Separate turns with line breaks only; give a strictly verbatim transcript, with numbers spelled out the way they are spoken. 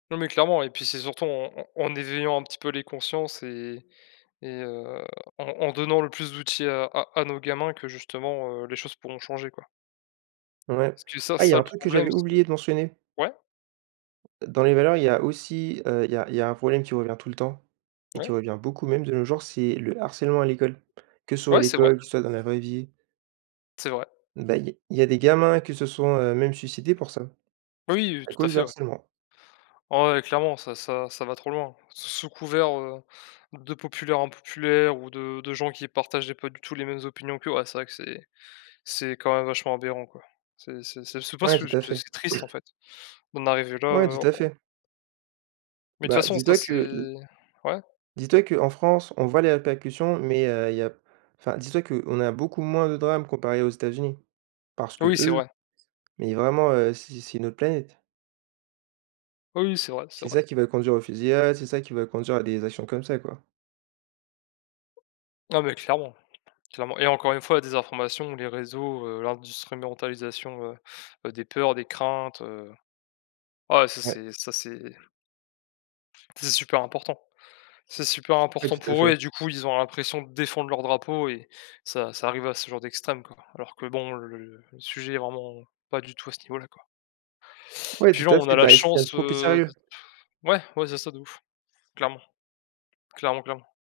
Non, mais clairement et puis c'est surtout en en en éveillant un petit peu les consciences et et heu, en en donnant le plus d'outils à à à nos gamins que justement, heu, les choses pourront changer quoi
Ouais.
parce que ça,
Ah
c'est
il y
ça
un
le
truc que
problème.
j'avais
C'est
oublié de mentionner
ouais?
dans les valeurs il y a aussi, heu, il y a il y a un problème qui revient tout le temps et
Ouais.
qui revient beaucoup même de nos jours, c'est le harcèlement à l'école. Que ce soit à
Ouais c'est vrai.
l'école, que ce soit dans la vraie vie
C'est vrai.
ben, il y a il y a des gamins qui se sont, heu, même suicidés pour ça.
Oui, heu,
À
tout à
cause du
fait, ouais.
harcèlement.
Ouais clairement ça ça ça va trop loin. S sous couvert, heu, de populaires impopulaires ou de de gens qui partageaient pas du tout les mêmes opinions qu'eux, ouais c'est vrai que c'est c'est quand même vachement aberrant quoi. C'est c'est c'est souvent
Ouais
ce
tout à fait.
c'est triste, en fait, d'en arriver là,
Ouais
heu,
tout à
en
fait.
mais de toute
Ben,
façon ça
dis-toi
c'est
que l'
ouais.
dis-toi qu'en France on voit les répercussions mais, heu, il y a enfin dis-toi qu'on a beaucoup moins de drames comparé aux États-Unis. Parce
Oui, oui c'est
qu'eux,
vrai.
mais vraiment, heu, c'est c'est une autre planète.
Oui, oui c'est vrai, c'est
C'est
vrai.
ça qui va conduire aux fusillades, c'est ça qui va conduire à des actions comme ça, quoi.
Ah, mais clairement, clairement, et encore une fois la désinformation, les réseaux, heu, industrimentalisation heu heu, des peurs, des craintes, heu ouais, ça
Ouais.
c'est ça c'est c'est super important, c'est super
Ouais,
important
tout à
pour eux
fait.
et du coup ils ont l'impression de défendre leur drapeau et ça ça arrive à ce genre d'extrême quoi, alors que bon, le sujet est vraiment pas du tout à ce niveau-là quoi
Ouais
puis
tout
genre
à
on a
fait,
la
ben, ils se prennent
chance,
trop au
heu, de
sérieux.
pff, ouais. Ouais c'est ça de ouf, clairement, clairement, clairement.